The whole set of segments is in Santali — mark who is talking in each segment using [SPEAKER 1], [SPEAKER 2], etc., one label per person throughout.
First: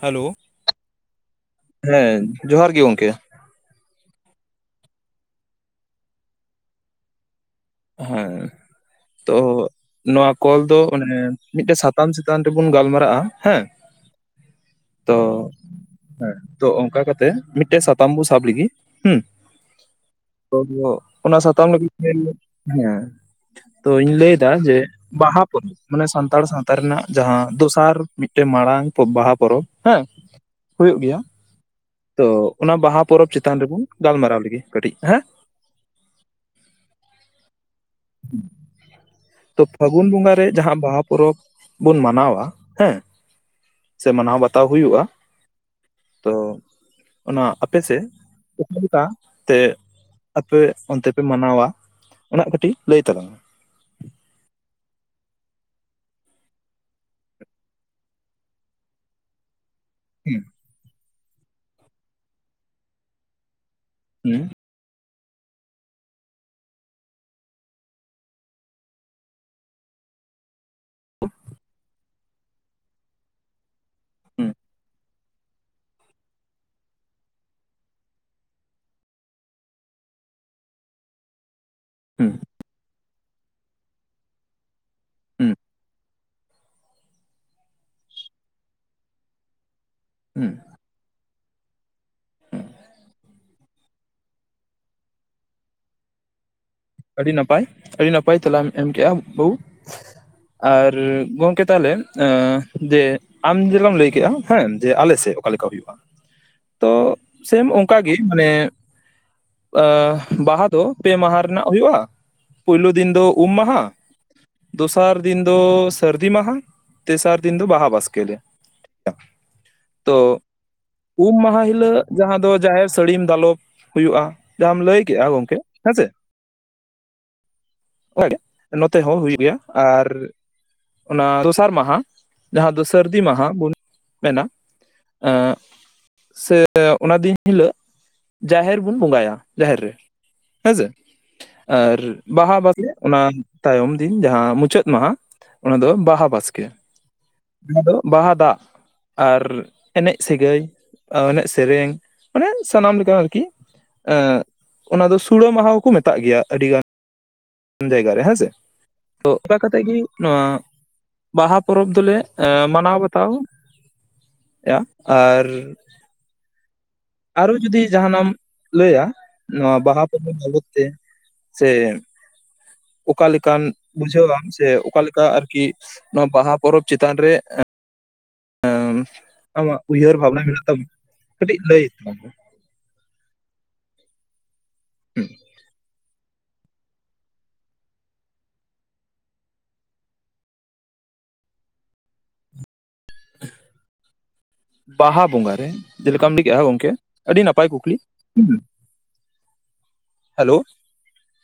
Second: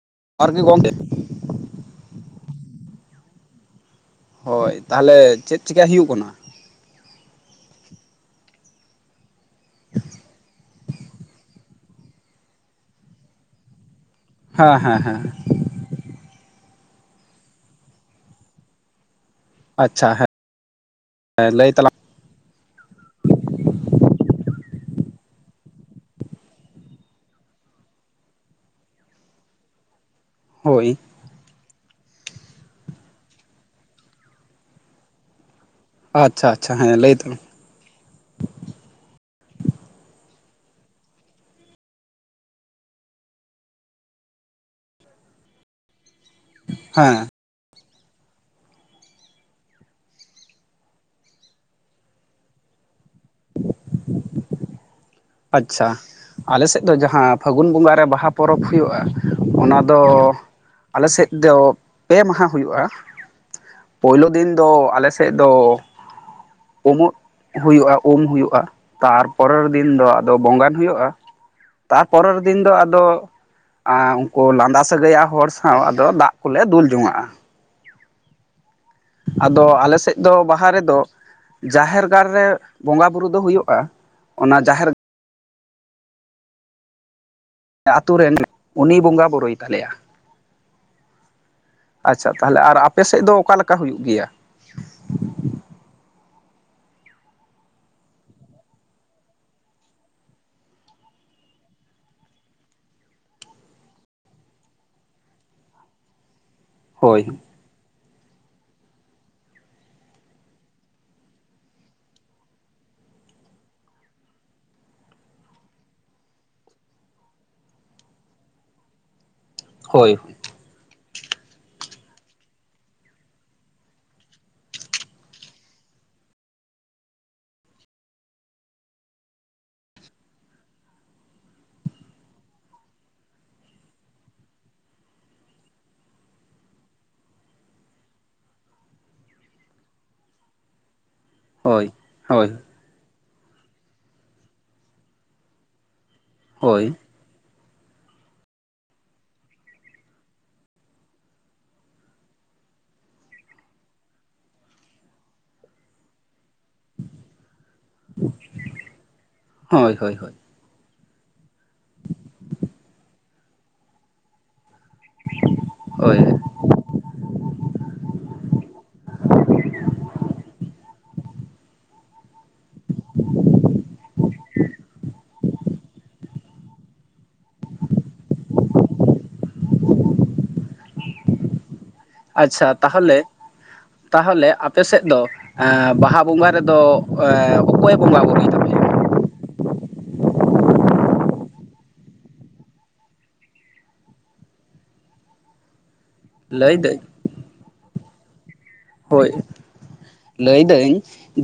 [SPEAKER 1] ᱦᱮᱞᱚ
[SPEAKER 2] ᱟᱨ ᱜᱮ ᱜᱚᱢᱠᱮ
[SPEAKER 1] ᱦᱮ ᱡᱚᱦᱟᱨ ᱜᱮ ᱜᱚᱢᱠᱮ
[SPEAKER 2] ᱦᱳᱭ ᱛᱟᱦᱚᱞᱮ ᱪᱮᱫ ᱪᱤᱠᱟ ᱦᱩᱭᱩᱜ ᱠᱟᱱᱟ?
[SPEAKER 1] ᱦᱮᱸ, ᱛᱚ ᱱᱚᱣᱟ ᱠᱚᱞ ᱫᱚ ᱚᱱᱮ ᱢᱤᱫᱴᱮᱱ ᱥᱟ ᱛᱟᱢ ᱪᱮᱛᱟᱱ ᱨᱮᱵᱚᱱ ᱜᱟᱞᱢᱟᱨᱟᱜ-ᱟ, ᱦᱮᱸ᱾
[SPEAKER 2] ᱦᱮᱸ ᱦᱮᱸ ᱦᱮᱸ᱾
[SPEAKER 1] ᱛᱚ ᱦᱮᱸ ᱛᱚ ᱚᱝᱠᱟ ᱠᱟᱛᱮ ᱢᱤᱫᱴᱮᱡ ᱥᱟᱛᱟᱢ ᱵᱩ ᱥᱟᱵ ᱞᱮᱜᱤ ᱦᱩᱸ,
[SPEAKER 2] ᱟᱪᱪᱷᱟ
[SPEAKER 1] [inaudible] ᱚᱱᱟ
[SPEAKER 2] ᱦᱮᱸ
[SPEAKER 1] ᱥᱟᱛᱟᱢ
[SPEAKER 2] ᱞᱟᱹᱭ
[SPEAKER 1] ᱞᱟᱹᱜᱤᱫ
[SPEAKER 2] ᱛᱟᱞᱟᱝ
[SPEAKER 1] ᱧᱮᱞ ᱦᱮᱸ᱾ ᱛᱚ ᱤᱧᱤᱧ ᱞᱟᱹᱭᱫᱟ ᱡᱮ ᱵᱟᱦᱟ ᱯᱚᱨᱚᱵᱽ, ᱢᱟᱱᱮ ᱥᱟᱱᱛᱟᱲ ᱥᱟᱶᱛᱟ ᱨᱮᱱᱟᱜ ᱡᱟᱦᱟᱸ ᱫᱚᱥᱟᱨ ᱢᱤᱫᱴᱮᱱ ᱢᱟᱨᱟᱝ ᱵᱟᱦᱟ ᱯᱚᱨᱚᱵᱽ ᱦᱮᱸ,
[SPEAKER 2] ᱦᱳᱭ
[SPEAKER 1] ᱦᱩᱭᱩᱜ ᱜᱮᱭᱟ, ᱛᱚ ᱚᱱᱟ ᱵᱟᱦᱟ ᱯᱚᱨᱚᱵᱽ ᱪᱮᱛᱟᱱ ᱨᱮᱵᱚᱱ ᱜᱟᱞᱢᱟᱨᱟᱣ ᱞᱮᱜᱮ ᱠᱟᱹᱴᱤᱡ ᱦᱮᱸ᱾
[SPEAKER 2] ᱟᱪᱪᱷᱟ ᱟᱪᱪᱷᱟ ᱦᱮᱸ ᱞᱟᱹᱭ [inaudible]
[SPEAKER 1] [inaudible] ᱛᱚ ᱯᱷᱟᱹᱜᱩᱱ ᱵᱚᱸᱜᱟ ᱨᱮ ᱡᱟᱦᱟᱸ ᱵᱟᱦᱟ ᱯᱚᱨᱚᱵᱽ ᱵᱚᱱ ᱢᱟᱱᱟᱣᱟ ᱦᱮᱸ, ᱥᱮ ᱢᱟᱱᱟᱣ ᱵᱟᱛᱟᱣ ᱦᱩᱭᱩᱜᱼᱟ, ᱛᱚ
[SPEAKER 2] ᱦᱮᱸ
[SPEAKER 1] ᱚᱱᱟ ᱟᱯᱮ ᱥᱮᱜ ᱚᱠᱟ ᱞᱮᱠᱟ ᱛᱮ ᱟᱯᱮ ᱚᱱᱛᱮ ᱯᱮ ᱢᱟᱱᱟᱣᱟ ᱚᱱᱟ ᱠᱟᱹᱴᱤᱡ ᱞᱟᱹᱭ ᱛᱟᱞᱟᱝ ᱢᱮ?
[SPEAKER 2] ᱟᱪᱪᱷᱟ, ᱟᱞᱮ ᱥᱮᱫ ᱫᱚ ᱡᱟᱦᱟᱸ ᱯᱷᱟᱹᱜᱩᱱ ᱵᱚᱸᱜᱟ ᱨᱮ ᱵᱟᱦᱟ ᱯᱚᱨᱚᱵᱽ ᱦᱩᱭᱩᱜᱼᱟ, ᱚᱱᱟ ᱫᱚ,
[SPEAKER 1] ᱦᱩᱸ
[SPEAKER 2] ᱟᱞᱮ ᱥᱮᱫ ᱫᱚ ᱯᱮ ᱢᱟᱦᱟ ᱦᱩᱭᱩᱜᱼᱟ᱾ ᱯᱳᱭᱞᱩ
[SPEAKER 1] ᱦᱩᱸ
[SPEAKER 2] ᱫᱤᱱ ᱫᱚ ᱟᱞᱮ ᱥᱮᱫ ᱫᱚ ᱩᱢᱩᱜ ᱦᱩᱭᱩᱜᱼᱟ ᱩᱢ ᱦᱩᱭᱩᱜᱼᱟ, ᱛᱟᱨᱯᱚᱨᱮᱨ ᱫᱤᱱ ᱫᱚ ᱟ ᱫᱚ ᱵᱚᱸᱜᱟᱱ ᱦᱩᱭᱩᱜᱼᱟ, ᱛᱟᱨᱯᱚᱨᱮᱨ ᱫᱤᱱ ᱫᱚ ᱟᱫᱚ ᱟᱨ ᱩᱱᱠᱩ
[SPEAKER 1] ᱦᱩᱸ
[SPEAKER 2] ᱞᱟᱸᱫᱟ ᱥᱟᱹᱜᱟᱹᱭᱟᱱ ᱦᱚᱲ ᱥᱟᱶ ᱟᱫᱚ ᱫᱟᱜ ᱠᱚᱞᱮ ᱫᱩᱞ ᱡᱚᱝᱟᱜᱼᱟ᱾ ᱟᱫᱚ ᱟᱞᱮ ᱥᱮᱫ ᱫᱚ ᱵᱟᱦᱟ ᱨᱮᱫᱚ, ᱡᱟᱦᱮᱨ ᱜᱟᱲ
[SPEAKER 1] ᱦᱩᱸ
[SPEAKER 2] ᱨᱮ ᱵᱚᱸᱜᱟ ᱵᱩᱨᱩ ᱫᱚ ᱦᱩᱭᱩᱜᱼᱟ, ᱚᱱᱟ ᱡᱟᱦᱮᱨ
[SPEAKER 1] ᱦᱩᱸ᱾
[SPEAKER 2] ᱟᱛᱳ ᱨᱮᱱ ᱩᱱᱤ ᱵᱚᱸᱜᱟ ᱵᱳᱨᱳᱭ ᱛᱟᱞᱮᱭᱟ᱾
[SPEAKER 1] ᱦᱩᱸ᱾
[SPEAKER 2] ᱟᱪᱪᱷᱟ ᱛᱟᱦᱚᱞᱮ ᱟᱨ ᱟᱯᱮ ᱥᱮᱫ ᱫᱚ ᱚᱠᱟ ᱞᱮᱠᱟ ᱦᱩᱭᱩᱜ ᱜᱮᱭᱟ?
[SPEAKER 1] ᱟᱹᱰᱤ ᱱᱟᱯᱟᱭ, ᱟᱹᱰᱤ ᱱᱟᱯᱟᱭ ᱛᱮᱞᱟᱢ ᱮᱢ ᱠᱮᱜᱼᱟ ᱵᱟᱹᱵᱩ᱾ ᱟᱨ ᱜᱚᱝᱠᱮ ᱛᱟᱦᱚᱞᱮ ᱮᱸ ᱫᱤᱭᱮ ᱟᱢ ᱡᱮᱞᱠᱟᱢ ᱞᱟᱹᱭ ᱠᱮᱜᱼᱟ ᱦᱮᱸ ᱡᱮ ᱟᱞᱮ ᱥᱮᱫ ᱚᱠᱟ ᱞᱮᱠᱟ ᱦᱩᱭᱩᱜᱼᱟ, ᱛᱚ
[SPEAKER 2] ᱦᱳᱭ
[SPEAKER 1] ᱥᱮᱢ ᱚᱝᱠᱟ ᱜᱮ ᱢᱟᱱᱮ, ᱵᱟᱦᱟ ᱫᱚ ᱯᱮ ᱢᱟᱦᱟ ᱨᱮᱱᱟᱜ ᱦᱩᱭᱩᱜᱼᱟ, ᱯᱩᱭᱞᱩ ᱫᱤᱱ ᱫᱚ ᱩᱢ ᱢᱟᱦᱟ, ᱫᱚᱥᱟᱨ ᱫᱤᱱ ᱫᱚ ᱥᱟᱹᱨᱫᱤ ᱢᱟᱦᱟ, ᱛᱮᱥᱟᱨ ᱫᱤᱱ ᱫᱚ ᱵᱟᱦᱟ ᱵᱟᱥᱠᱮ ᱟᱞᱮ᱾
[SPEAKER 2] ᱦᱳᱭ
[SPEAKER 1] ᱛᱚ, ᱩᱢ ᱢᱟᱦᱟ ᱦᱤᱞᱟᱹᱜ ᱡᱟᱦᱟᱸ ᱫᱚ ᱡᱟᱦᱮᱨ ᱥᱟᱹᱲᱤᱢ ᱫᱟᱞᱚᱵ ᱦᱩᱭᱩᱜᱼᱟ ᱞ, ᱡᱟᱦᱟᱸᱢ ᱞᱟᱹᱭ ᱠᱮᱜᱼᱟ ᱜᱚᱝᱠᱮ ᱦᱮᱸ ᱥᱮ, [inaudible] ᱜᱮ ᱱᱚᱛᱮ ᱦᱚᱸ ᱦᱩᱭᱩᱜ ᱜᱮᱭᱟ ᱟᱨ ᱚᱱᱟ ᱫᱚᱥᱟᱨ ᱢᱟᱦᱟ, ᱡᱟᱦᱟᱸ ᱫᱚ ᱥᱟᱹᱨᱫᱤ ᱢᱟᱦᱟ ᱵᱩᱱ ᱢᱮᱱᱟ, ᱮᱸ ᱥᱮ ᱚᱱᱟ ᱫᱤᱱ ᱦᱤᱞᱟᱹᱜ ᱡᱟᱦᱮᱨ ᱵᱚᱱ ᱵᱚᱸᱜᱟᱭᱟ, ᱡᱟᱦᱮᱨ ᱨᱮ ᱦᱮᱸ ᱥᱮ ᱾
[SPEAKER 2] ᱦᱳᱭ
[SPEAKER 1] ᱟᱨ
[SPEAKER 2] ᱦᱳᱭ
[SPEAKER 1] ᱵᱟᱦᱟ ᱵᱟᱥ ᱚᱱᱟ ᱛᱟᱭᱚᱢ ᱫᱤᱱ ᱡᱟᱦᱟᱸ ᱢᱩᱪᱟᱹᱫ ᱢᱟᱦᱟ ᱚᱱᱟ ᱫᱚ ᱵᱟᱦᱟ ᱵᱟᱥᱠ ᱾ ᱠᱮ
[SPEAKER 2] ᱦᱳᱭ
[SPEAKER 1] ᱡᱟᱦᱟᱸ ᱫᱚ ᱵᱟᱦᱟ ᱫᱟᱜ ᱟᱨ ᱮᱱᱮᱡ ᱥᱟᱹᱜᱟᱹᱭ, ᱮᱱᱮᱡ ᱥᱮᱨᱮᱧ ᱢᱟᱱᱮ ᱥᱟᱱᱟᱢ ᱞᱮᱠᱟ ᱟᱨᱠᱤ ᱾ ᱮᱸ ᱚᱱᱟ ᱫᱚ ᱥᱩᱲᱟᱹ ᱢᱟᱦᱟ ᱦᱚᱸᱠᱚ ᱢᱮᱛᱟᱜ ᱜᱮᱭᱟ ᱟᱹᱰᱤ ᱜᱟᱱ ᱡᱟᱭᱜᱟ ᱨᱮ ᱦᱮᱸᱥᱮ᱾ ᱛᱚ ᱚᱱᱠᱟ ᱠᱟᱛᱮ
[SPEAKER 2] ᱦᱳᱭ
[SPEAKER 1] ᱜᱮ
[SPEAKER 2] ᱦᱳᱭ ᱦᱳᱭ
[SPEAKER 1] ᱱᱚᱣᱟ ᱵᱟᱦᱟ ᱯᱚᱨᱚᱵᱽ ᱫᱚᱞᱮ ᱢᱟᱱᱟᱣ ᱵᱟᱛᱟᱣᱼᱭᱟ ᱟᱨ
[SPEAKER 2] ᱦᱚᱭ
[SPEAKER 1] ᱟᱨᱦᱚᱸ ᱡᱩᱫᱤ ᱡᱟᱦᱟᱱᱟᱜ ᱮᱢ ᱞᱟᱹᱭᱟ ᱱᱚᱣᱟ ᱵᱟᱦᱟ ᱯᱚᱨᱚᱵᱽ ᱵᱟᱵᱚᱛ ᱛᱮ ᱥᱮ ᱚᱠᱟ ᱞᱮᱠᱟᱢᱱ ᱵᱩᱡᱷᱟᱹᱣᱟᱢ ᱥᱮ ᱚᱠᱟ ᱞᱮᱠᱟ ᱟᱨᱠᱤ ᱠᱤ ᱱᱚᱣᱟ ᱵᱟᱦᱟ ᱯᱚᱨᱚᱵᱽ ᱪᱮᱛᱟᱱ ᱨᱮ ᱟᱢᱟᱜ ᱩᱭᱦᱟᱹᱨ ᱵᱷᱟᱵᱱᱟ ᱢᱮᱱᱟᱜ ᱛᱟᱢ ᱠᱟᱹᱴᱤᱡ ᱞᱟᱹᱭ ᱢᱮ ᱾ ᱛᱟᱞᱟᱝ
[SPEAKER 2] ᱟᱪᱪᱷᱟ ᱛᱟᱦᱚᱞᱮ ᱛᱟᱦᱚᱞᱮ ᱟᱯᱮ ᱥᱮᱫ ᱫᱚ
[SPEAKER 1] ᱦᱩᱸ
[SPEAKER 2] ᱵᱟᱦᱟ ᱵᱚᱸᱜᱟ ᱨᱮᱫᱚ ᱚᱠᱚᱭ ᱵᱚᱸᱜᱟ ᱵᱩᱨᱩᱭ? ᱛᱟᱯᱮᱭᱟ
[SPEAKER 1] ᱵᱟᱦᱟ ᱵᱚᱸᱜᱟ ᱨᱮ, ᱪᱮᱜ ᱞᱮᱠᱟᱢ ᱞᱟᱹᱭ ᱠᱮᱫᱮᱜᱼᱟ ᱜᱚᱝᱠᱮ?
[SPEAKER 2] ᱞᱟᱹᱭᱫᱟᱹᱧ
[SPEAKER 1] ᱟᱹᱰᱤ ᱱᱟᱯᱟᱭ ᱠᱩᱠᱞᱤ ᱾
[SPEAKER 2] ᱦᱚᱭ
[SPEAKER 1] ᱦᱮᱞᱳ
[SPEAKER 2] ᱞᱟᱹᱭ ᱫᱟᱹᱧ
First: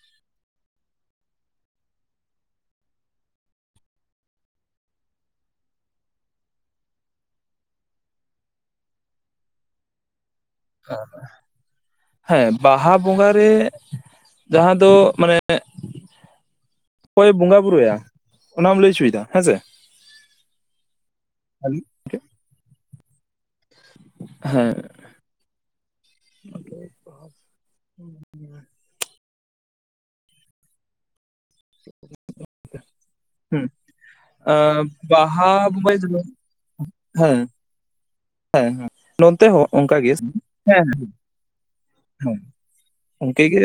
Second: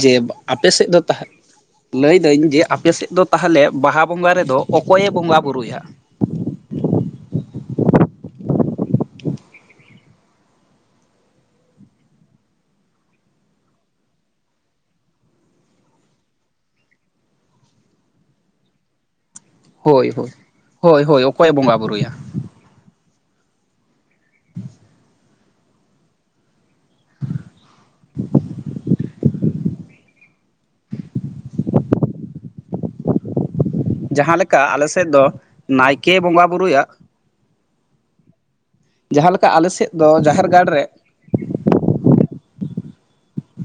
[SPEAKER 2] ᱡᱮ ᱟᱯᱮ ᱥᱮᱫ ᱫᱚ ᱛᱟᱦ ᱞᱟᱹᱭ ᱫᱟᱹᱧ ᱥᱮ ᱟᱯᱮᱥᱮᱫ ᱫᱚ ᱛᱟᱦᱚᱞᱮ ᱵᱟᱦᱟ ᱵᱚᱸᱜᱟ ᱨᱮᱫᱚ ᱚᱠᱚᱭ ᱮ ᱵᱚᱸᱜᱟ ᱵᱩᱨᱩᱭᱟ?
[SPEAKER 1] [unintelligible] ᱦᱮᱸ ᱵᱟᱦᱟ ᱵᱚᱸᱜᱟ ᱨᱮ ᱡᱟᱦᱟᱸ ᱫᱚ ᱢᱟᱱᱮ ᱚᱠᱚᱭ ᱮ ᱵᱚᱸᱜᱟ ᱵᱩᱨᱩᱭᱟ? ᱚᱱᱟᱢ ᱞᱟᱹᱭ ᱦᱚᱪᱚᱭᱮᱫᱟ ᱚᱱᱟᱢ ᱞᱟᱹᱭ ᱦᱚᱪᱚᱭᱮᱫᱟ ᱦᱮᱸᱥᱮ᱾
[SPEAKER 2] ᱦᱚᱭ ᱦᱚᱭ ᱦᱚᱭ ᱦᱚᱭ ᱚᱠᱚᱭᱮ ᱵᱚᱸᱜᱟ
[SPEAKER 1] ᱦᱮᱞᱳ,
[SPEAKER 2] ᱵᱩᱨᱩᱭᱟ?
[SPEAKER 1] ᱦᱮᱸ ᱦᱩᱸ
[SPEAKER 2] ᱡᱟᱦᱟᱸ
[SPEAKER 1] ᱟᱻ
[SPEAKER 2] ᱞᱮᱠᱟ ᱟᱞᱮ ᱥᱮᱫ ᱫᱚ
[SPEAKER 1] ᱵᱟᱦᱟ [unintelligible]
[SPEAKER 2] ᱱᱟᱭᱠᱮ ᱵᱚᱸᱜᱟ ᱵᱩᱨᱩᱭᱟ
[SPEAKER 1] ᱦᱮᱸ ᱦᱮᱸ ᱦᱮᱸ
[SPEAKER 2] ᱡᱟᱦᱟᱸ
[SPEAKER 1] ᱱᱚᱱᱛᱮ
[SPEAKER 2] ᱞᱮᱠᱟ
[SPEAKER 1] ᱦᱚᱸ
[SPEAKER 2] ᱟᱞᱮ ᱥᱮᱫ
[SPEAKER 1] ᱚᱱᱠᱟ ᱜᱮ
[SPEAKER 2] ᱫᱚ ᱡᱟᱦᱮᱨ ᱜᱟᱲ
[SPEAKER 1] ᱾
[SPEAKER 2] ᱨᱮ
[SPEAKER 1] ᱦᱮᱸ ᱦᱮᱸ ᱦᱮᱸ ᱚᱝᱠᱟ ᱜᱮ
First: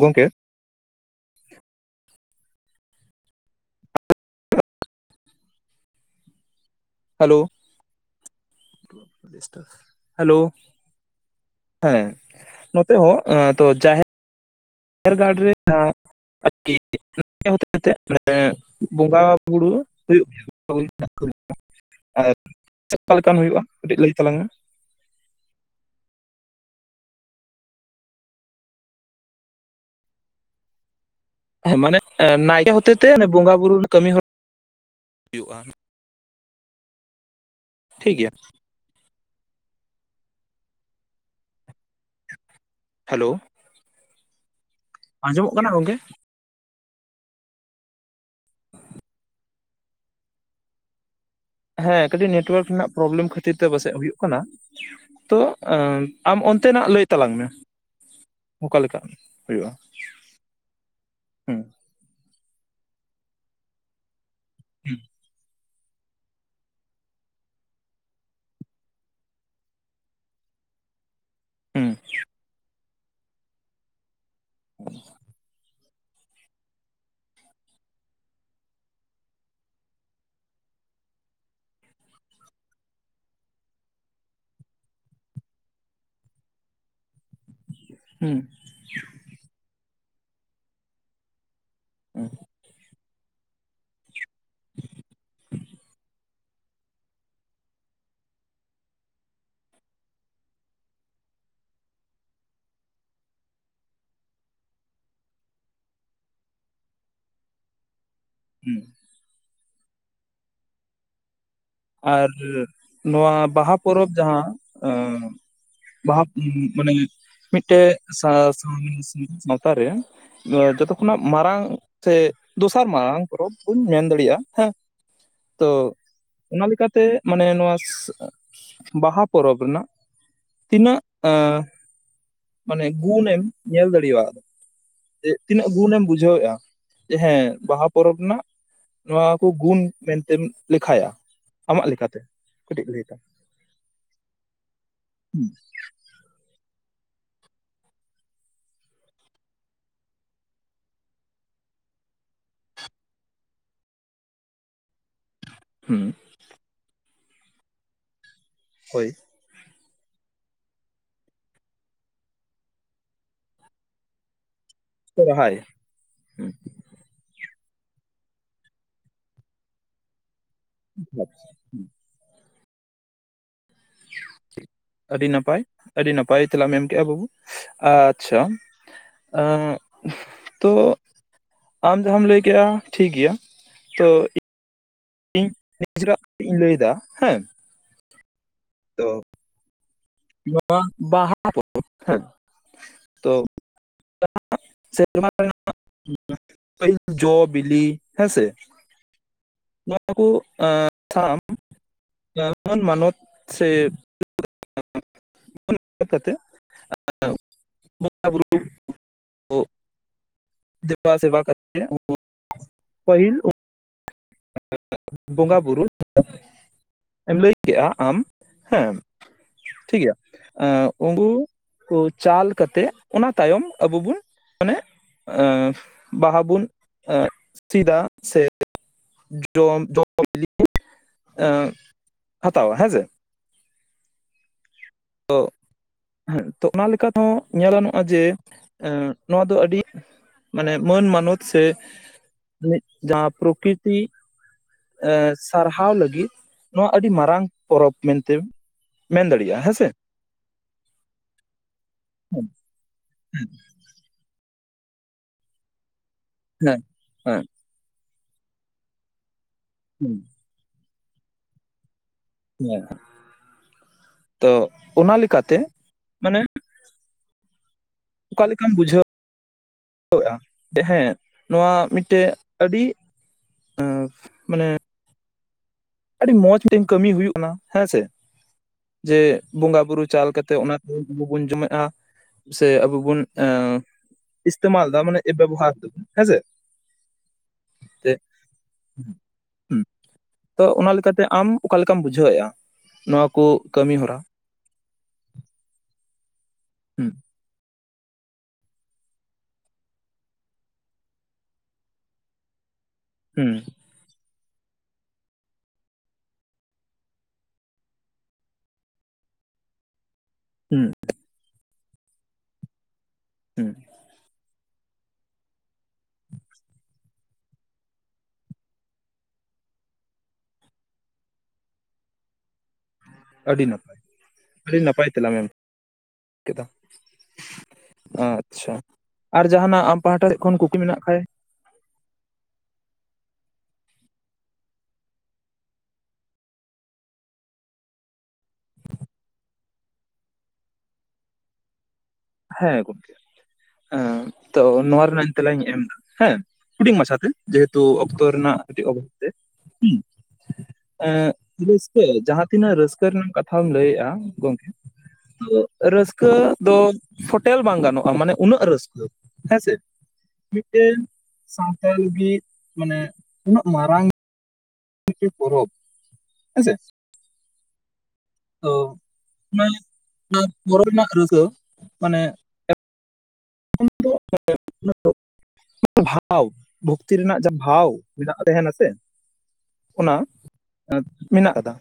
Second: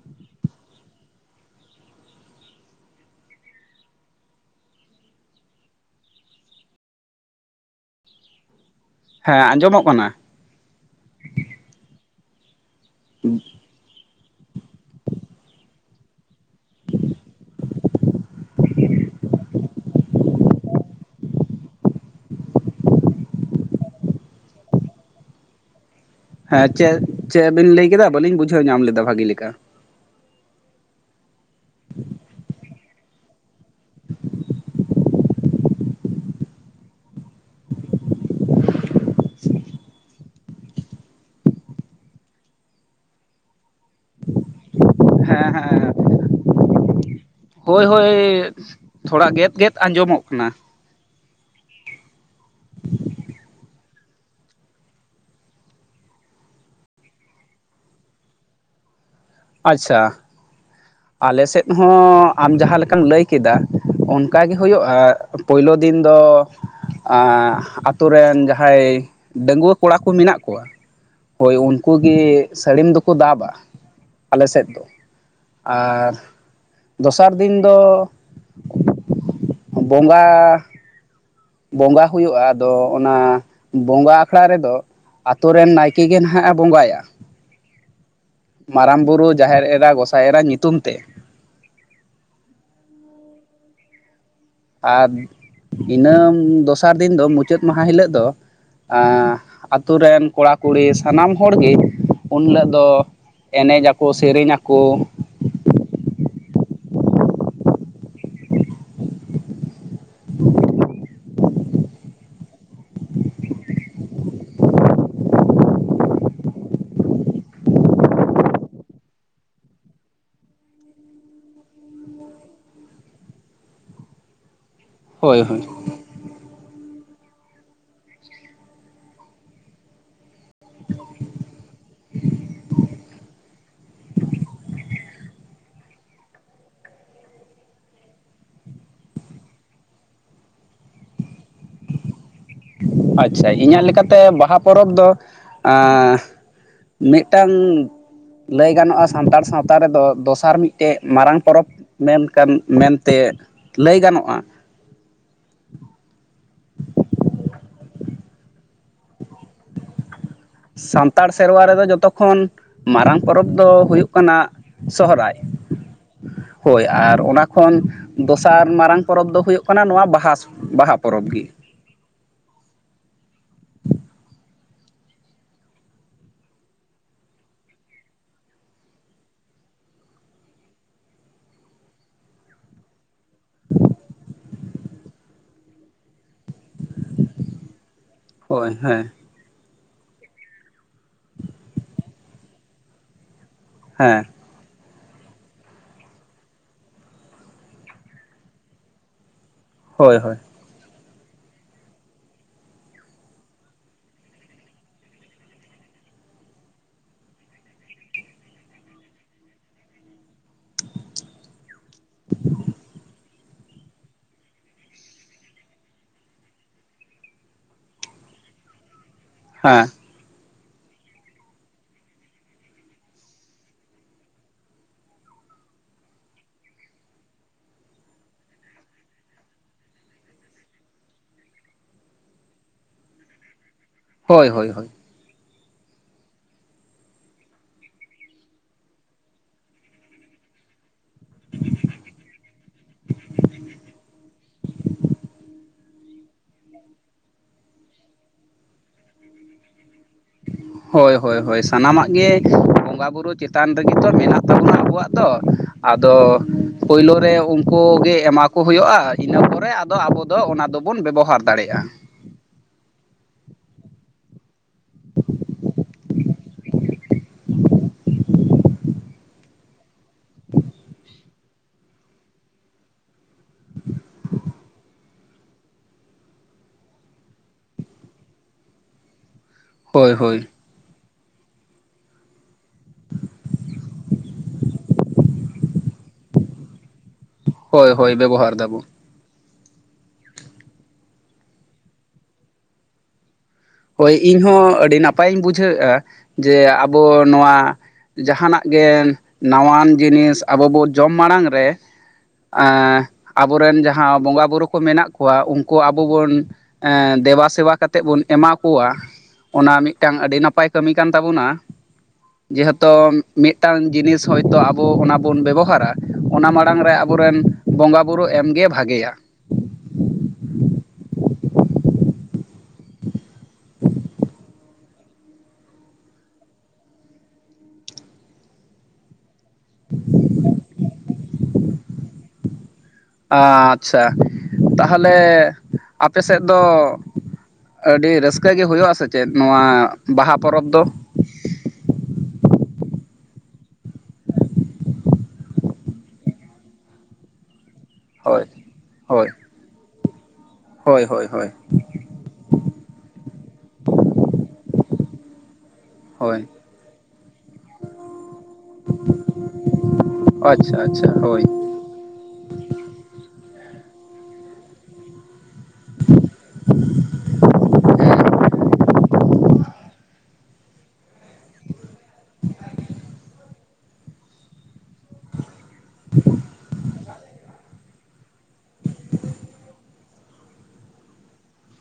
[SPEAKER 1] ᱜᱚᱝᱠᱮ ᱦᱮᱞᱳ᱾
[SPEAKER 2] ᱦᱮᱸ ᱟᱸᱡᱚᱢᱚᱜ ᱠᱟᱱᱟ
[SPEAKER 1] ᱦᱮᱞᱳ ᱦᱮᱸ ᱱᱚᱛᱮ ᱦᱚᱸ ᱮᱸ ᱛᱚ ᱡᱟᱦᱮᱟᱨ ᱜᱟᱨᱲ ᱨᱮ ᱟᱨᱠᱤ [unintelligible] ᱦᱚᱛᱮᱛᱮ ᱢᱟᱱᱮ ᱵᱚᱸᱜᱟ ᱵᱩᱨᱩ ᱦᱩᱭᱩᱜ ᱜᱮᱭᱟ᱾ [unintelligible] ᱟᱨ ᱪᱮᱫᱠᱟ ᱞᱮᱠᱟᱱ ᱦᱩᱭᱩᱜᱼᱟ ᱠᱟᱹᱴᱤᱡ ᱞᱟᱹᱭ ᱛᱟᱞᱟᱝ ᱢᱮ?
[SPEAKER 2] ᱦᱮᱸ ᱪᱮᱫ ᱪᱮᱫ ᱵᱤᱱ ᱞᱟᱹᱭ ᱠᱮᱫᱟ? ᱵᱟᱹᱞᱤᱧ ᱵᱩᱡᱷᱟᱹᱣ ᱧᱟᱢ ᱞᱮᱫᱟ ᱵᱷᱟᱜᱤ ᱞᱮᱠᱟ᱾
[SPEAKER 1] ᱦᱮᱸ ᱢᱟᱱᱮ ᱱᱟᱭᱠᱮ ᱦᱚᱛᱮ ᱛᱮ ᱵᱚᱸᱜᱟ ᱵᱩᱨᱩ ᱠᱟᱹᱢᱤ ᱦᱚᱨᱟ ᱦᱩᱭᱩᱜᱼᱟ᱾ ᱴᱷᱤᱠ ᱜᱮᱭᱟ᱾ ᱦᱮᱞᱳ ᱾
[SPEAKER 2] ᱦᱮᱸ
[SPEAKER 1] ᱟᱸᱡᱚᱢᱚᱜ ᱠᱟᱱᱟ ᱜᱚᱝᱠᱮ?
[SPEAKER 2] ᱦᱚᱭ ᱦᱚᱭ ᱛᱷᱚᱲᱟ ᱜᱮᱫ ᱜᱮᱫ ᱟᱸᱡᱚᱢᱚᱜ ᱠᱟᱱᱟ ᱾
[SPEAKER 1] ᱦᱮᱸ ᱠᱟᱹᱴᱤᱡ ᱱᱮᱴᱳᱣᱟᱨᱠ ᱨᱮᱭᱟᱜ ᱯᱨᱚᱵᱞᱮᱢ ᱠᱷᱟᱹᱛᱤᱨ ᱛᱮ ᱯᱟᱥᱮᱡ ᱦᱩᱭᱩᱜ ᱠᱟᱱᱟ᱾ ᱛᱚ ᱟᱢ ᱚᱱᱛᱮᱱᱟᱜ ᱞᱟᱹᱭ ᱛᱟᱞᱟᱝ ᱢᱮ ᱚᱠᱟᱞᱮᱠᱟ? ᱦᱩᱭᱩᱜᱼᱟ
[SPEAKER 2] ᱟᱪᱪᱷᱟ, ᱟᱞ
[SPEAKER 1] ᱦᱩᱸ
[SPEAKER 2] ᱥᱮᱫ ᱦᱚᱸ ᱟᱢ ᱡᱟᱦᱟᱸ ᱞᱮᱠᱟᱢ ᱞᱟᱹᱭ ᱠᱮᱫᱟ ᱚᱱᱠᱟ ᱜᱮ ᱦᱩᱭᱩᱜᱼᱟ ᱾ ᱯᱩᱭᱭᱞᱳ ᱫᱤᱱ ᱫᱚ ᱟᱛᱳ ᱨᱮᱱ ᱡᱟᱦᱟᱸᱭ ᱰᱟᱺᱟᱹᱜᱩᱣᱟᱹ ᱠᱚᱲᱟ ᱠᱚ ᱢᱮᱱᱟᱜ ᱠᱚᱣᱟ ᱾ ᱦᱳᱭ
[SPEAKER 1] ᱦᱩᱸ
[SPEAKER 2] ᱩᱱᱠᱩ ᱜᱮ ᱥᱟᱹᱲᱤᱢ ᱫᱚᱠᱚ ᱫᱟᱵᱟ, ᱟᱞᱮ ᱥᱮᱫ ᱫᱚ᱾ ᱟᱨ ᱫᱚᱥᱟᱨ ᱫᱤᱱ ᱫᱚ ᱵᱚᱸᱜᱟ ᱵᱚᱸᱜᱟ ᱦᱩᱭᱩᱜᱼᱟ ᱟᱫᱚ ᱚᱱᱟ ᱵᱚᱸᱜᱟ ᱟᱠᱷᱲᱟ ᱨᱮᱫᱚ ᱟᱛᱳ ᱨᱮᱱ ᱱᱟᱭᱠᱮ ᱜᱮ ᱱᱟᱦᱟᱜᱼ ᱮ ᱵᱚᱸᱜᱟᱭᱟ ᱾
[SPEAKER 1] ᱦᱮᱸ
[SPEAKER 2] ᱢᱟᱨᱟᱝ ᱵᱩᱨᱩ ᱡᱟᱦᱮᱨ ᱮᱨᱟ ᱜᱚᱸᱥᱟᱭ ᱮᱨᱟ ᱧᱩᱛᱩᱢ ᱛᱮ ᱾
[SPEAKER 1] [inaudible]
[SPEAKER 2] ᱟᱨ ᱤᱱᱟᱹᱢ ᱫᱚᱥᱟᱨ ᱫᱤᱱ ᱫᱚ ᱢᱩᱪᱟᱹᱫ ᱢᱟᱦᱟ ᱦᱤᱞᱳᱜ ᱫᱚ ᱟᱹ ᱟᱛᱳ ᱨᱮᱱ ᱠᱚᱲᱟ ᱠᱩᱲᱤ ᱥᱟᱱᱟᱢ ᱦᱚᱲᱜᱮ ᱩᱱᱦᱤᱞᱳᱜ ᱫᱚ ᱮᱱᱮᱡ ᱟᱠᱚ ᱥᱮᱨᱮᱧ ᱟᱠᱚ᱾
[SPEAKER 1] ᱦᱩᱸ᱾ ᱟᱨ ᱱᱚᱣᱟ ᱵᱟᱦᱟ ᱯᱚᱨᱚᱵᱽ ᱡᱟᱦᱟᱸ ᱵᱟᱦᱟ ᱢᱟᱱᱮ ᱢᱤᱫᱴᱮᱡ ᱥᱟᱶᱛᱟᱨᱮ ᱡᱚᱛᱚ ᱠᱷᱚᱱᱟᱜ ᱢᱟᱨᱟᱝ ᱥᱮ ᱫᱚᱥᱟᱨ ᱢᱟᱨᱟᱝ ᱯᱚᱨᱚᱵᱽ ᱵᱚᱱ ᱢᱮᱱ ᱫᱟᱲᱮᱭᱟᱜ-ᱟ ᱦᱮᱸ᱾
[SPEAKER 2] ᱦᱳᱭ ᱦᱳᱭ᱾
[SPEAKER 1] ᱛᱚ ᱚᱱᱟ ᱞᱮᱠᱟᱛᱮ ᱢᱟᱱᱮ ᱱᱚᱣᱟ ᱵᱟᱦᱟ ᱯᱚᱨᱚᱵᱽ ᱨᱮᱱᱟᱜ ᱛᱤᱱᱟᱹᱜ-ᱮᱸ ᱢᱟᱱᱮ ᱜᱩᱱᱮᱢ ᱧᱮᱞ ᱫᱟᱲᱮᱭᱟᱜ᱾ ᱛᱤᱱᱟᱹᱜ ᱜᱩᱱᱮᱢ ᱵᱩᱡᱷᱟᱹᱣᱮᱫ-ᱟ ᱡᱮ ᱦᱮᱸ ᱵᱟᱦᱟ ᱯᱚᱨᱚᱵᱽ ᱨᱮᱱᱟᱜ᱾ ᱱᱚᱣᱟ ᱠᱚ ᱜᱩᱱ ᱢᱮᱱᱛᱮᱢ ᱞᱮᱠᱷᱟᱭᱟ᱾ ᱟᱢᱟᱜ ᱞᱮᱠᱟᱛᱮ? ᱠᱟᱹᱴᱤᱡ ᱞᱟᱹᱭ ᱛᱟᱢ
[SPEAKER 2] ᱟᱪᱪᱷᱟ ᱤᱧᱟᱜ ᱞᱮᱠᱟᱛᱮ ᱵᱟᱦᱟ ᱯᱚᱨᱚᱵᱽ ᱫᱚ ᱮᱻ ᱢᱤᱫᱴᱟᱝ ᱞᱟᱹᱭ ᱜᱟᱱᱚᱜ-ᱟ ᱥᱟᱱᱛᱟᱲ ᱥᱟᱶᱛᱟ ᱨᱮᱫᱚ ᱫᱚᱥᱟᱨ ᱢᱤᱫᱴᱮᱡ ᱢᱟᱨᱟᱝ ᱯᱚᱨᱚᱵᱽ ᱢᱮᱱᱠᱷᱟᱱ ᱢᱮᱱᱛᱮ ᱞᱟᱹᱭ ᱜᱟᱱᱚᱜ-ᱟ᱾
[SPEAKER 1] ᱦᱩᱸ, ᱦᱳᱭ᱾
[SPEAKER 2] ᱥᱟᱱᱛᱟᱲ ᱥᱮᱨᱣᱟ ᱨᱮᱫᱚ ᱡᱚᱛᱚ ᱠᱷᱚᱱ ᱢᱟᱨᱟᱝ ᱯᱚᱨᱚᱵᱽ ᱫᱚ ᱦᱩᱭᱩᱜ ᱠᱟᱱᱟ᱾ ᱥᱚᱦᱨᱟᱭ
[SPEAKER 1] ᱥᱚᱨᱦᱟᱭ
[SPEAKER 2] ᱦᱳᱭ᱾ ᱟᱨ ᱚᱱᱟ ᱠᱷᱚᱱ ᱫᱚᱥᱟᱨ ᱢᱟᱨᱟᱝ ᱯᱚᱨᱚᱵᱽ ᱫᱚ ᱦᱩᱭᱩᱜ ᱠᱟᱱᱟ ᱱᱚᱣᱟ ᱵᱟᱦᱟ ᱵᱟᱦᱟ ᱯᱚᱨᱚᱵᱽ ᱜᱮ᱾
[SPEAKER 1] ᱟᱹᱰᱤ ᱱᱟᱯᱟᱭ ᱟᱹᱰᱤ ᱱᱟᱯᱟᱭ ᱛᱮᱞᱟᱢ ᱮᱢ ᱮᱢ ᱠᱮᱜ-ᱟ ᱵᱟᱹᱵᱩ ᱟᱪᱪᱷᱟ ᱟᱹᱜ ᱛᱚ ᱟᱢ ᱡᱟᱦᱟᱸᱢ ᱞᱟᱹᱭ ᱠᱮᱫ-ᱟ ᱴᱷᱤᱠ ᱜᱮᱭᱟ ᱛᱚ ᱤᱧ ᱱᱤᱡᱮᱨᱟᱜ ᱠᱟᱹᱴᱤᱡ ᱤᱧ ᱞᱟᱹᱭ ᱮᱫᱟ ᱦᱮᱸ᱾
[SPEAKER 2] ᱦᱳᱭ
[SPEAKER 1] ᱛᱚ
[SPEAKER 2] ᱦᱮᱸ᱾
[SPEAKER 1] ᱱᱚᱣᱟ ᱵᱟᱦᱟ ᱯᱚᱨᱚᱵ ᱦᱮ ᱛᱚ
[SPEAKER 2] ᱦᱮᱸ,
[SPEAKER 1] ᱥᱮᱨᱢᱟ ᱨᱮᱱᱟᱜ [unintelligible] ᱡᱚ ᱵᱤᱞᱤ ᱦᱮᱸᱥᱮ᱾ ᱱᱚᱣᱟ
[SPEAKER 2] ᱦᱳᱭ
[SPEAKER 1] ᱠᱚ
[SPEAKER 2] ᱦᱳᱭ
[SPEAKER 1] ᱮ ᱥᱟᱶ [unintelligible] ᱢᱟᱱᱚᱛ ᱥᱮ [unintelligible] ᱠᱟᱛᱮᱫ ᱵᱚᱸᱜᱟ ᱵᱩᱨᱩ ᱠᱚ ᱫᱮᱵᱟ ᱥᱮᱵᱟ ᱠᱟᱛᱮ ᱯᱟᱹᱦᱤᱞ ᱵᱚᱸᱜᱟ ᱵᱩᱨᱩ᱾ ᱮᱢ ᱞᱟᱹᱭ ᱠᱮᱫ-ᱟ ᱟᱢ ᱦᱮᱸ᱾
[SPEAKER 2] ᱦᱮᱸ᱾
[SPEAKER 1] ᱴᱷᱤᱠ ᱜᱮᱭᱟ ᱮ ᱩᱝᱠᱩ ᱠᱩ ᱪᱟᱞ ᱠᱟᱛᱮᱫ ᱚᱱᱟ ᱛᱟᱭᱚᱢ ᱟᱵᱚ ᱵᱩᱱ ᱢᱟᱱᱮ ᱮ ᱵᱟᱦᱟ ᱵᱚᱱ ᱥᱤᱫᱟ ᱥᱮ ᱡᱚᱢ ᱠᱚ ᱵᱤᱞᱤ ᱮ ᱦᱟᱛᱟᱣᱟ ᱦᱮᱸᱥᱮ᱾
[SPEAKER 2] ᱦᱳᱭ ᱦᱳᱭ ᱦᱳᱭ᱾
[SPEAKER 1] ᱛᱚᱸ ᱛᱚ ᱚᱱᱟ ᱞᱮᱠᱟ ᱛᱮᱦᱚᱸ ᱧᱮᱞ ᱜᱟᱱᱚᱜ-ᱟ ᱡᱮ ᱱᱚᱣᱟ ᱫᱚ ᱟᱹᱰᱤ ᱢᱟᱱᱮ ᱢᱟᱹᱱ ᱢᱟᱱᱚᱛ ᱥᱮ ᱡᱟᱦᱟᱸ ᱯᱨᱚᱠᱤᱛᱤ ᱮ ᱥᱟᱨᱦᱟᱣ ᱞᱟᱹᱜᱤᱫ ᱱᱚᱣᱟ ᱟᱹᱰᱤ ᱢᱟᱨᱟᱝ ᱯᱚᱨᱚᱵᱽ ᱢᱮᱱᱛᱮᱢ ᱢᱮᱱ ᱫᱟᱲᱮᱭᱟᱜ-ᱟ ᱦᱮᱸᱥᱮ᱾
[SPEAKER 2] ᱦᱳᱭ ᱦᱳᱭ ᱦᱳᱭ ᱥᱟᱱᱟᱢᱟᱜ ᱜᱮ
[SPEAKER 1] ᱦᱮᱸ
[SPEAKER 2] ᱵᱚᱸᱜᱟ ᱵᱩᱨᱩ ᱪᱮᱛᱟᱱ ᱨᱮᱜᱮᱛᱚ ᱢᱮᱱᱟᱜ ᱛᱟᱵᱚᱱᱟ ᱟᱵᱚᱣᱟᱜ ᱫᱚ ᱟᱫᱚ
[SPEAKER 1] ᱦᱮᱸ
[SPEAKER 2] ᱯᱳᱭᱞᱳ ᱨᱮ
[SPEAKER 1] ᱦᱮᱸ
[SPEAKER 2] ᱩᱱ ᱠᱚᱜᱮ ᱮᱢᱟ ᱠᱚ ᱦᱩᱭᱩᱜ-ᱟ ᱤᱱᱟᱹ ᱯᱚᱨᱮ ᱟᱫᱚ
[SPEAKER 1] ᱦᱮᱸ
[SPEAKER 2] ᱟᱵᱚ ᱫᱚ ᱚᱱᱟ ᱫᱚ ᱵᱚᱱ ᱵᱮᱵᱚᱦᱟᱨ ᱫᱟᱲᱮᱭᱟᱜ-ᱟ᱾
[SPEAKER 1] ᱦᱮᱸ ᱛᱚ ᱚᱱᱟ ᱞᱮᱠᱟᱛᱮ ᱢᱟᱱᱮ᱾ ᱚᱠᱟ ᱞᱮᱠᱟᱢ ᱵᱩᱡᱷᱟᱹᱣ [unintelligible] ᱵᱩᱡᱷᱟᱹᱣᱮᱜ-ᱟ ᱡᱮ ᱦᱮᱸᱼᱼ ᱱᱚᱣᱟ ᱢᱤᱫ ᱴᱮᱡ ᱟᱹᱰᱤ ᱢᱟᱱᱮᱼᱼ ᱟᱹᱰᱤ ᱢᱚᱸᱡᱽ ᱢᱤᱫ ᱴᱮᱱ ᱠᱟᱹᱢᱤ ᱦᱩᱭᱩᱜ ᱠᱟᱱᱟ ᱦᱮᱸ ᱥᱮ ᱡᱮ ᱵᱚᱸᱜᱟ ᱵᱩᱨᱩ
[SPEAKER 2] ᱦᱳᱭ
[SPEAKER 1] ᱪᱟᱞ
[SPEAKER 2] ᱦᱳᱭ
[SPEAKER 1] ᱠᱟᱛᱮ ᱚᱱᱟᱼᱼ [unintelligible] ᱡᱚᱢᱮᱜ-ᱟ ᱥᱮ ᱟᱵᱚ ᱵᱩᱱ ᱮᱸᱻ ᱤᱥᱛᱮᱢᱟᱞ ᱫᱟ ᱢᱟᱱᱮ ᱵᱮᱵᱚᱦᱟᱨ ᱫᱚ ᱦᱮᱸ ᱥᱮ᱾
[SPEAKER 2] ᱦᱳᱭ-ᱦᱳᱭ ᱵᱮᱵᱚᱦᱟᱨ ᱫᱟ ᱵᱚᱼᱼ
[SPEAKER 1] ᱛᱚ ᱚᱱᱟ ᱞᱮᱠᱟᱛᱮ ᱟᱢ ᱚᱠᱟ ᱞᱮᱠᱟᱢ ᱵᱩᱡᱷᱟᱹᱣᱮᱜ-ᱟ? ᱱᱚᱣᱟ ᱠᱩᱼᱼ
[SPEAKER 2] ᱦᱳᱭ ᱤᱧᱦᱚᱸ ᱟᱹᱰᱤ ᱱᱟᱯᱟᱭᱤᱧ ᱵᱩᱡᱷᱟᱹᱣᱮᱜ-ᱟ ᱡᱮ ᱟᱵᱚ
[SPEAKER 1] ᱦᱩᱸ
[SPEAKER 2] ᱱᱚᱣᱟᱼᱼ ᱡᱟᱦᱟᱸᱱᱟᱜ ᱜᱮ ᱱᱟᱣᱟᱱ ᱡᱤᱱᱤᱥ ᱟᱵᱚ ᱵᱚ ᱡᱚᱢ ᱢᱟᱲᱟᱝ ᱨᱮᱼᱼ
[SPEAKER 1] ᱦᱩᱸ
[SPEAKER 2] ᱟᱵᱚᱨᱮᱱ ᱡᱟᱦᱟᱸᱼᱼ ᱡᱟᱦᱟᱸ ᱵᱚᱸᱜᱟ ᱵᱩᱨᱩ ᱠᱚ ᱢᱮᱱᱟᱜ ᱠᱚᱣᱟ ᱩᱱᱠᱩ ᱟᱵᱚ ᱵᱚᱱ ᱫᱮᱵᱟ ᱥᱮᱵᱟ ᱠᱟᱛᱮᱫ ᱵᱚᱱ ᱮᱢᱟᱼᱼ ᱠᱚᱣᱟᱜ ᱚᱱᱟ ᱢᱤᱫ ᱴᱟᱝ ᱟᱹᱰᱤ ᱱᱟᱯᱟᱭ
[SPEAKER 1] ᱦᱩᱸ
[SPEAKER 2] ᱠᱟᱹᱢᱤ ᱠᱟᱱ ᱛᱟᱵᱚᱱᱟ᱾ ᱡᱮᱦᱮᱛᱚᱼᱼ ᱢᱤᱫ
[SPEAKER 1] ᱦᱩᱸ
[SPEAKER 2] ᱴᱟᱝ ᱡᱤᱱᱤᱥᱼᱼ ᱦᱳᱭ ᱛᱚ ᱟᱵᱚ ᱚᱱᱟ ᱵᱚᱱ ᱵᱮᱵᱚᱦᱟᱨᱟ ᱚᱱᱟ ᱢᱟᱲᱟᱝ ᱨᱮ ᱟᱵᱚ ᱨᱮᱱ ᱵᱚᱸᱜᱟ ᱵᱳᱨᱳ ᱮᱢᱜᱮ ᱵᱷᱟᱜᱮᱭᱟ᱾
[SPEAKER 1] ᱟᱹᱰᱤ ᱱᱟᱯᱟᱭ ᱟᱹᱰᱤ ᱱᱟᱯᱟᱭ ᱛᱮᱞᱟᱝ ᱮᱢ [unintelligible] ᱟᱪᱪᱷᱟ ᱟᱨ ᱡᱟᱦᱟᱱᱟᱜ ᱟᱢ ᱯᱟᱦᱴᱟ ᱥᱮᱫ ᱠᱷᱚᱱ ᱠᱩᱠᱤ ᱢᱮᱱᱟᱜ ᱠᱷᱟᱭᱼᱼ
[SPEAKER 2] ᱟᱸᱪᱪᱷᱟ ᱛᱟᱦᱚᱞᱮ ᱟᱯᱮ ᱥᱮᱫ ᱫᱚ ᱟᱹᱰᱤ ᱨᱟᱹᱥᱠᱟᱹ ᱜᱮ ᱦᱳᱭᱳᱜ-ᱟ ᱥᱮ ᱪᱮᱫ ᱱᱚᱣᱟ ᱵᱟᱦᱟ ᱯᱚᱨᱚᱵᱽ ᱫᱚ?
[SPEAKER 1] ᱦᱮᱸ ᱜᱚᱢᱠᱮ᱾ ᱮᱸ ᱛᱚ ᱱᱚᱣᱟ ᱨᱮᱱᱟᱜ ᱛᱮᱞᱟᱧ ᱮᱢ ᱫᱟ ᱦᱮᱸ ᱦᱩᱰᱤᱧ ᱢᱟᱪᱷᱟ ᱛᱮᱼᱼ ᱡᱮᱦᱮᱛᱩ ᱚᱠᱛᱚ
[SPEAKER 2] ᱦᱳᱭ
[SPEAKER 1] ᱨᱮᱱᱟᱜ ᱠᱟᱹᱴᱤᱡ ᱚᱵᱷᱟᱵ ᱛᱮ
[SPEAKER 2] ᱦᱳᱭ
[SPEAKER 1] ᱦᱩᱸ,
[SPEAKER 2] ᱦᱳᱭ ᱦᱳᱭ ᱦᱳᱭ
[SPEAKER 1] ᱡᱟᱦᱟᱸ ᱛᱤᱱᱟᱹᱜ ᱨᱟᱹᱥᱠᱟᱹ ᱨᱮᱱᱟᱜ ᱠᱟᱛᱷᱟᱢ ᱞᱟᱹᱭᱮᱜ-ᱟ ᱜᱚᱝᱠᱮ ᱛᱚᱼᱼ ᱨᱟᱹᱥᱠᱟᱹ
[SPEAKER 2] ᱦᱳᱭ
[SPEAKER 1] ᱫᱚᱼᱼ ᱯᱷᱚᱴᱮᱞ ᱵᱟᱝ ᱜᱟᱱᱚᱜ-ᱟ ᱢᱟᱱᱮ ᱩᱱᱟᱹᱜ ᱨᱟᱹᱥᱠᱟᱹ ᱦᱮᱸᱥᱮ
[SPEAKER 2] ᱟᱪᱪᱷᱟ
[SPEAKER 1] ᱢᱤᱫᱴᱮᱱᱼᱼ
[SPEAKER 2] ᱟᱪᱪᱷᱟ ᱦᱳᱭ
[SPEAKER 1] [inaudible] ᱢᱟᱱᱮ ᱩᱱᱟᱹᱜ ᱢᱟᱨᱟᱝᱼᱼ [inaudible] ᱯᱚᱨᱚᱵ ᱦᱮᱸ ᱥᱮ᱾ ᱛᱚ ᱚᱱᱮ [inaudible] ᱯᱚᱨᱚᱵ ᱨᱮᱱᱟᱜ ᱨᱟᱹᱥᱠᱟᱹ ᱢᱟᱱᱮᱼᱼ [inaudible] [inaudible] ᱵᱷᱚᱠᱛᱤ ᱨᱮᱱᱟᱜ ᱡᱟᱦᱟᱸ ᱵᱷᱟᱣ ᱢᱮᱱᱟᱜ ᱛᱟᱦᱮᱸᱱᱟ ᱥᱮ᱾ ᱚᱱᱟ ᱢᱮᱱᱟᱜ ᱠᱟᱫᱟ᱾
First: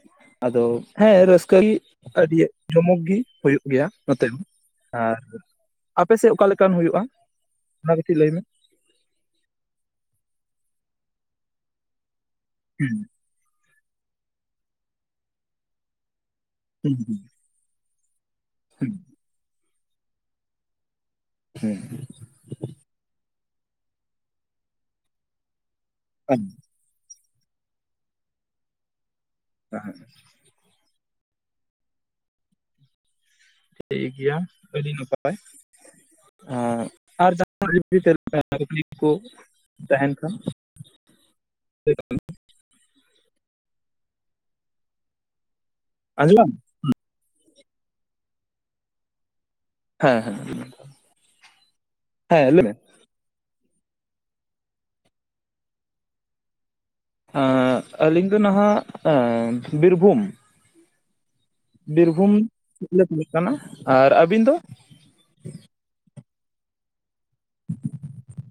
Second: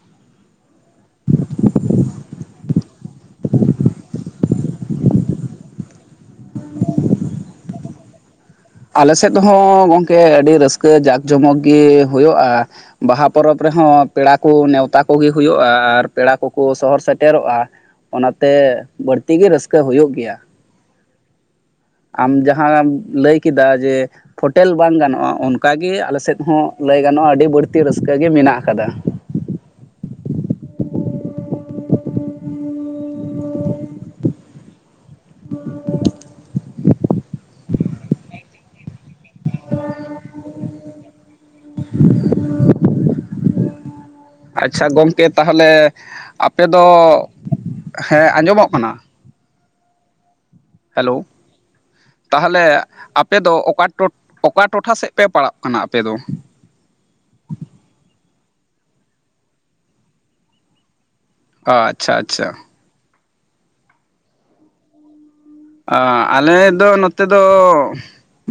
[SPEAKER 1] ᱟᱫᱚ ᱦᱮᱸ ᱨᱟᱹᱥᱠᱟᱹᱜ ᱜᱮ ᱟᱹᱰᱤ ᱡᱚᱢᱚᱠ ᱜᱮ ᱦᱩᱭᱩᱜ ᱜᱮᱭᱟ ᱱᱚᱛᱮ ᱦᱚᱸᱼᱼ ᱟᱨ ᱟᱯᱮ ᱥᱮᱫ ᱚᱠᱟᱞᱮᱠᱟᱱ ᱦᱩᱭᱩᱜ-ᱟ ᱚᱱᱟ ᱠᱟᱹᱴᱤᱡ ᱞᱟᱹᱭ ᱢᱮ?
[SPEAKER 2] ᱟᱞᱮᱥᱮᱫ ᱦᱚᱸ ᱜᱚᱢᱠᱮ ᱟᱹᱰᱤ ᱨᱟᱹᱥᱠᱟᱹ ᱡᱟᱠ ᱡᱚᱢᱚᱠ ᱜᱮ ᱦᱳᱭᱳᱜ-ᱟ᱾
[SPEAKER 1] ᱦᱩᱸ
[SPEAKER 2] ᱵᱟᱦᱟ ᱯᱚᱨᱚᱵᱽ ᱨᱮᱦᱚᱸ ᱯᱮᱲᱟ ᱠᱚ ᱱᱮᱣᱛᱟ ᱠᱚᱜᱮ ᱦᱩᱭᱩᱜ-ᱟ ᱟᱨ ᱯᱮᱲᱟ ᱠᱚᱠᱚ
[SPEAKER 1] ᱦᱩᱸ
[SPEAKER 2] ᱥᱚᱦᱚᱨ
[SPEAKER 1] ᱦᱩᱸ
[SPEAKER 2] ᱥᱮᱴᱮᱨᱚᱜ-ᱟ᱾ ᱚᱱᱟᱛᱮ ᱵᱟᱹᱲᱛᱤ ᱜᱮ ᱨᱟᱹᱥᱠᱟᱹ ᱦᱳᱭᱩᱜ ᱜᱮᱭᱟ᱾
[SPEAKER 1] ᱦᱩᱸ
[SPEAKER 2] ᱟᱢ ᱡᱟᱦᱟᱸᱢ ᱞᱟᱹᱭ ᱠᱮᱫᱟ ᱡᱮ ᱯᱷᱳᱴᱮᱞ ᱵᱟᱝ ᱜᱟᱱᱚᱜ-ᱟ ᱚᱱᱠᱟᱜᱮ ᱟᱞᱮ ᱥᱮᱫ
[SPEAKER 1] ᱦᱩᱸ
[SPEAKER 2] ᱦᱚᱸᱼᱼ ᱞᱟᱹᱭ ᱜᱟᱱᱚᱜ-ᱟ ᱟᱹᱰᱤ ᱵᱟᱹᱲᱛᱤ ᱨᱟᱹᱥᱠᱟᱹ ᱜᱮ ᱢᱮᱱᱟᱜ ᱠᱟᱫᱟ᱾
[SPEAKER 1] [inaudible] ᱴᱷᱤᱠ ᱜᱮᱭᱟ ᱟᱹᱰᱤ ᱱᱟᱯᱟᱭ᱾ ᱦᱮ ᱟᱨ ᱡᱟᱦᱟᱜ ᱠᱚ [inaudible] ᱛᱟᱦᱮᱸᱱ ᱠᱷᱟᱱ᱾ [inaudible]
[SPEAKER 2] ᱟᱪᱪᱷᱟ ᱜᱚᱢᱠᱮ ᱛᱟᱦᱞᱮ
[SPEAKER 1] ᱟᱸᱡᱚᱢ
[SPEAKER 2] ᱟᱯᱮ ᱫᱚ ᱦᱮᱸ ᱟᱸᱡᱚᱢᱚᱜ ᱠᱟᱱᱟ?
[SPEAKER 1] ᱦᱮᱸ-ᱦᱮᱸ ᱦᱩᱸ
[SPEAKER 2] ᱦᱮᱞᱳ ᱛᱟᱦᱞᱮ ᱟᱯᱼᱼ ᱟᱯᱮᱫᱚ ᱚᱠᱟ ᱴᱚᱴ ᱚᱠᱟ ᱴᱚᱴᱷᱟ ᱥᱮᱫ ᱯᱮ ᱯᱟᱲᱟᱜ ᱠᱟᱱᱟ ᱟᱯᱮ ᱫᱚ?
[SPEAKER 1] ᱟᱸᱻ ᱟᱹᱞᱤᱧ ᱫᱚ ᱱᱷᱟᱜ ᱵᱤᱨᱵᱷᱩᱢ,
[SPEAKER 2] ᱟᱪᱪᱷᱟ
[SPEAKER 1] ᱵᱤᱨᱵᱷᱩᱢ
[SPEAKER 2] ᱟᱪᱪᱷᱟ
[SPEAKER 1] [inaudible] ᱠᱟᱱᱟ᱾ᱟᱨ ᱟᱹᱵᱤᱱ ᱫᱚ?
[SPEAKER 2] ᱟᱞᱮᱫ ᱫᱚ ᱱᱚᱛᱮ ᱫᱚ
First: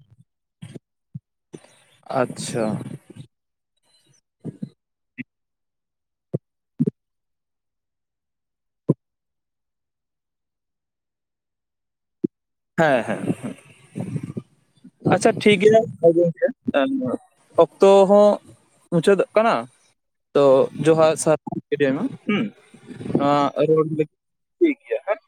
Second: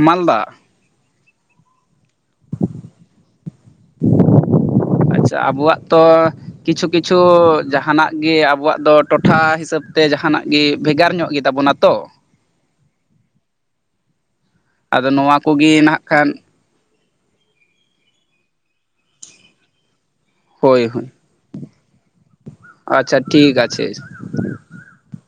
[SPEAKER 2] ᱢᱟᱞᱫᱟ᱾
[SPEAKER 1] ᱟᱪᱪᱷᱟ᱾ [inaudible]
[SPEAKER 2] ᱟᱪᱪᱷᱟ ᱟᱵᱚᱣᱟᱜ ᱛᱚ ᱠᱤᱪᱷᱩ ᱠᱤᱪᱷᱩ ᱡᱟᱦᱟᱱᱟᱜ ᱜᱮ ᱟᱵᱚᱣᱟᱜ ᱫᱚ ᱴᱚᱴᱷᱟ ᱦᱤᱥᱟᱹᱵ ᱛᱮ ᱡᱟᱦᱟᱱᱟᱜ ᱜᱮ ᱵᱷᱮᱜᱟᱨ ᱧᱚᱜ ᱜᱮ ᱛᱟᱵᱚᱱᱟ ᱛᱚ᱾
[SPEAKER 1] ᱦᱮᱸ ᱦᱮᱸ
[SPEAKER 2] ᱟᱫᱚ
[SPEAKER 1] ᱟᱪᱪᱷᱟ
[SPEAKER 2] ᱱᱚᱣᱟ
[SPEAKER 1] ᱴᱷᱤᱠᱜᱮᱭᱟ,
[SPEAKER 2] ᱠᱚᱜᱮ ᱱᱟᱜ
[SPEAKER 1] ᱦᱳᱭ
[SPEAKER 2] ᱠᱷᱟᱱ
[SPEAKER 1] ᱜᱚᱝᱠᱮ᱾ ᱚᱠᱛᱚ ᱦᱚᱸ ᱢᱩᱪᱟᱹᱫᱚᱜ ᱠᱟᱱᱟ᱾ ᱛᱚ,
[SPEAKER 2] ᱦᱳᱭ ᱦᱳᱭ
[SPEAKER 1] ᱡᱚᱦᱟᱨ ᱟᱨ ᱥᱟᱨᱦᱟᱣ ᱛᱟᱸᱦᱮᱭᱮᱱᱟ ᱦᱩᱸ,
[SPEAKER 2] ᱟᱪᱪᱷᱟ ᱴᱷᱤᱠ ᱟᱪᱷᱮ
[SPEAKER 1] [unintelligible] ᱴᱷᱤᱠ ᱜᱮᱭᱟ ᱦᱮᱸ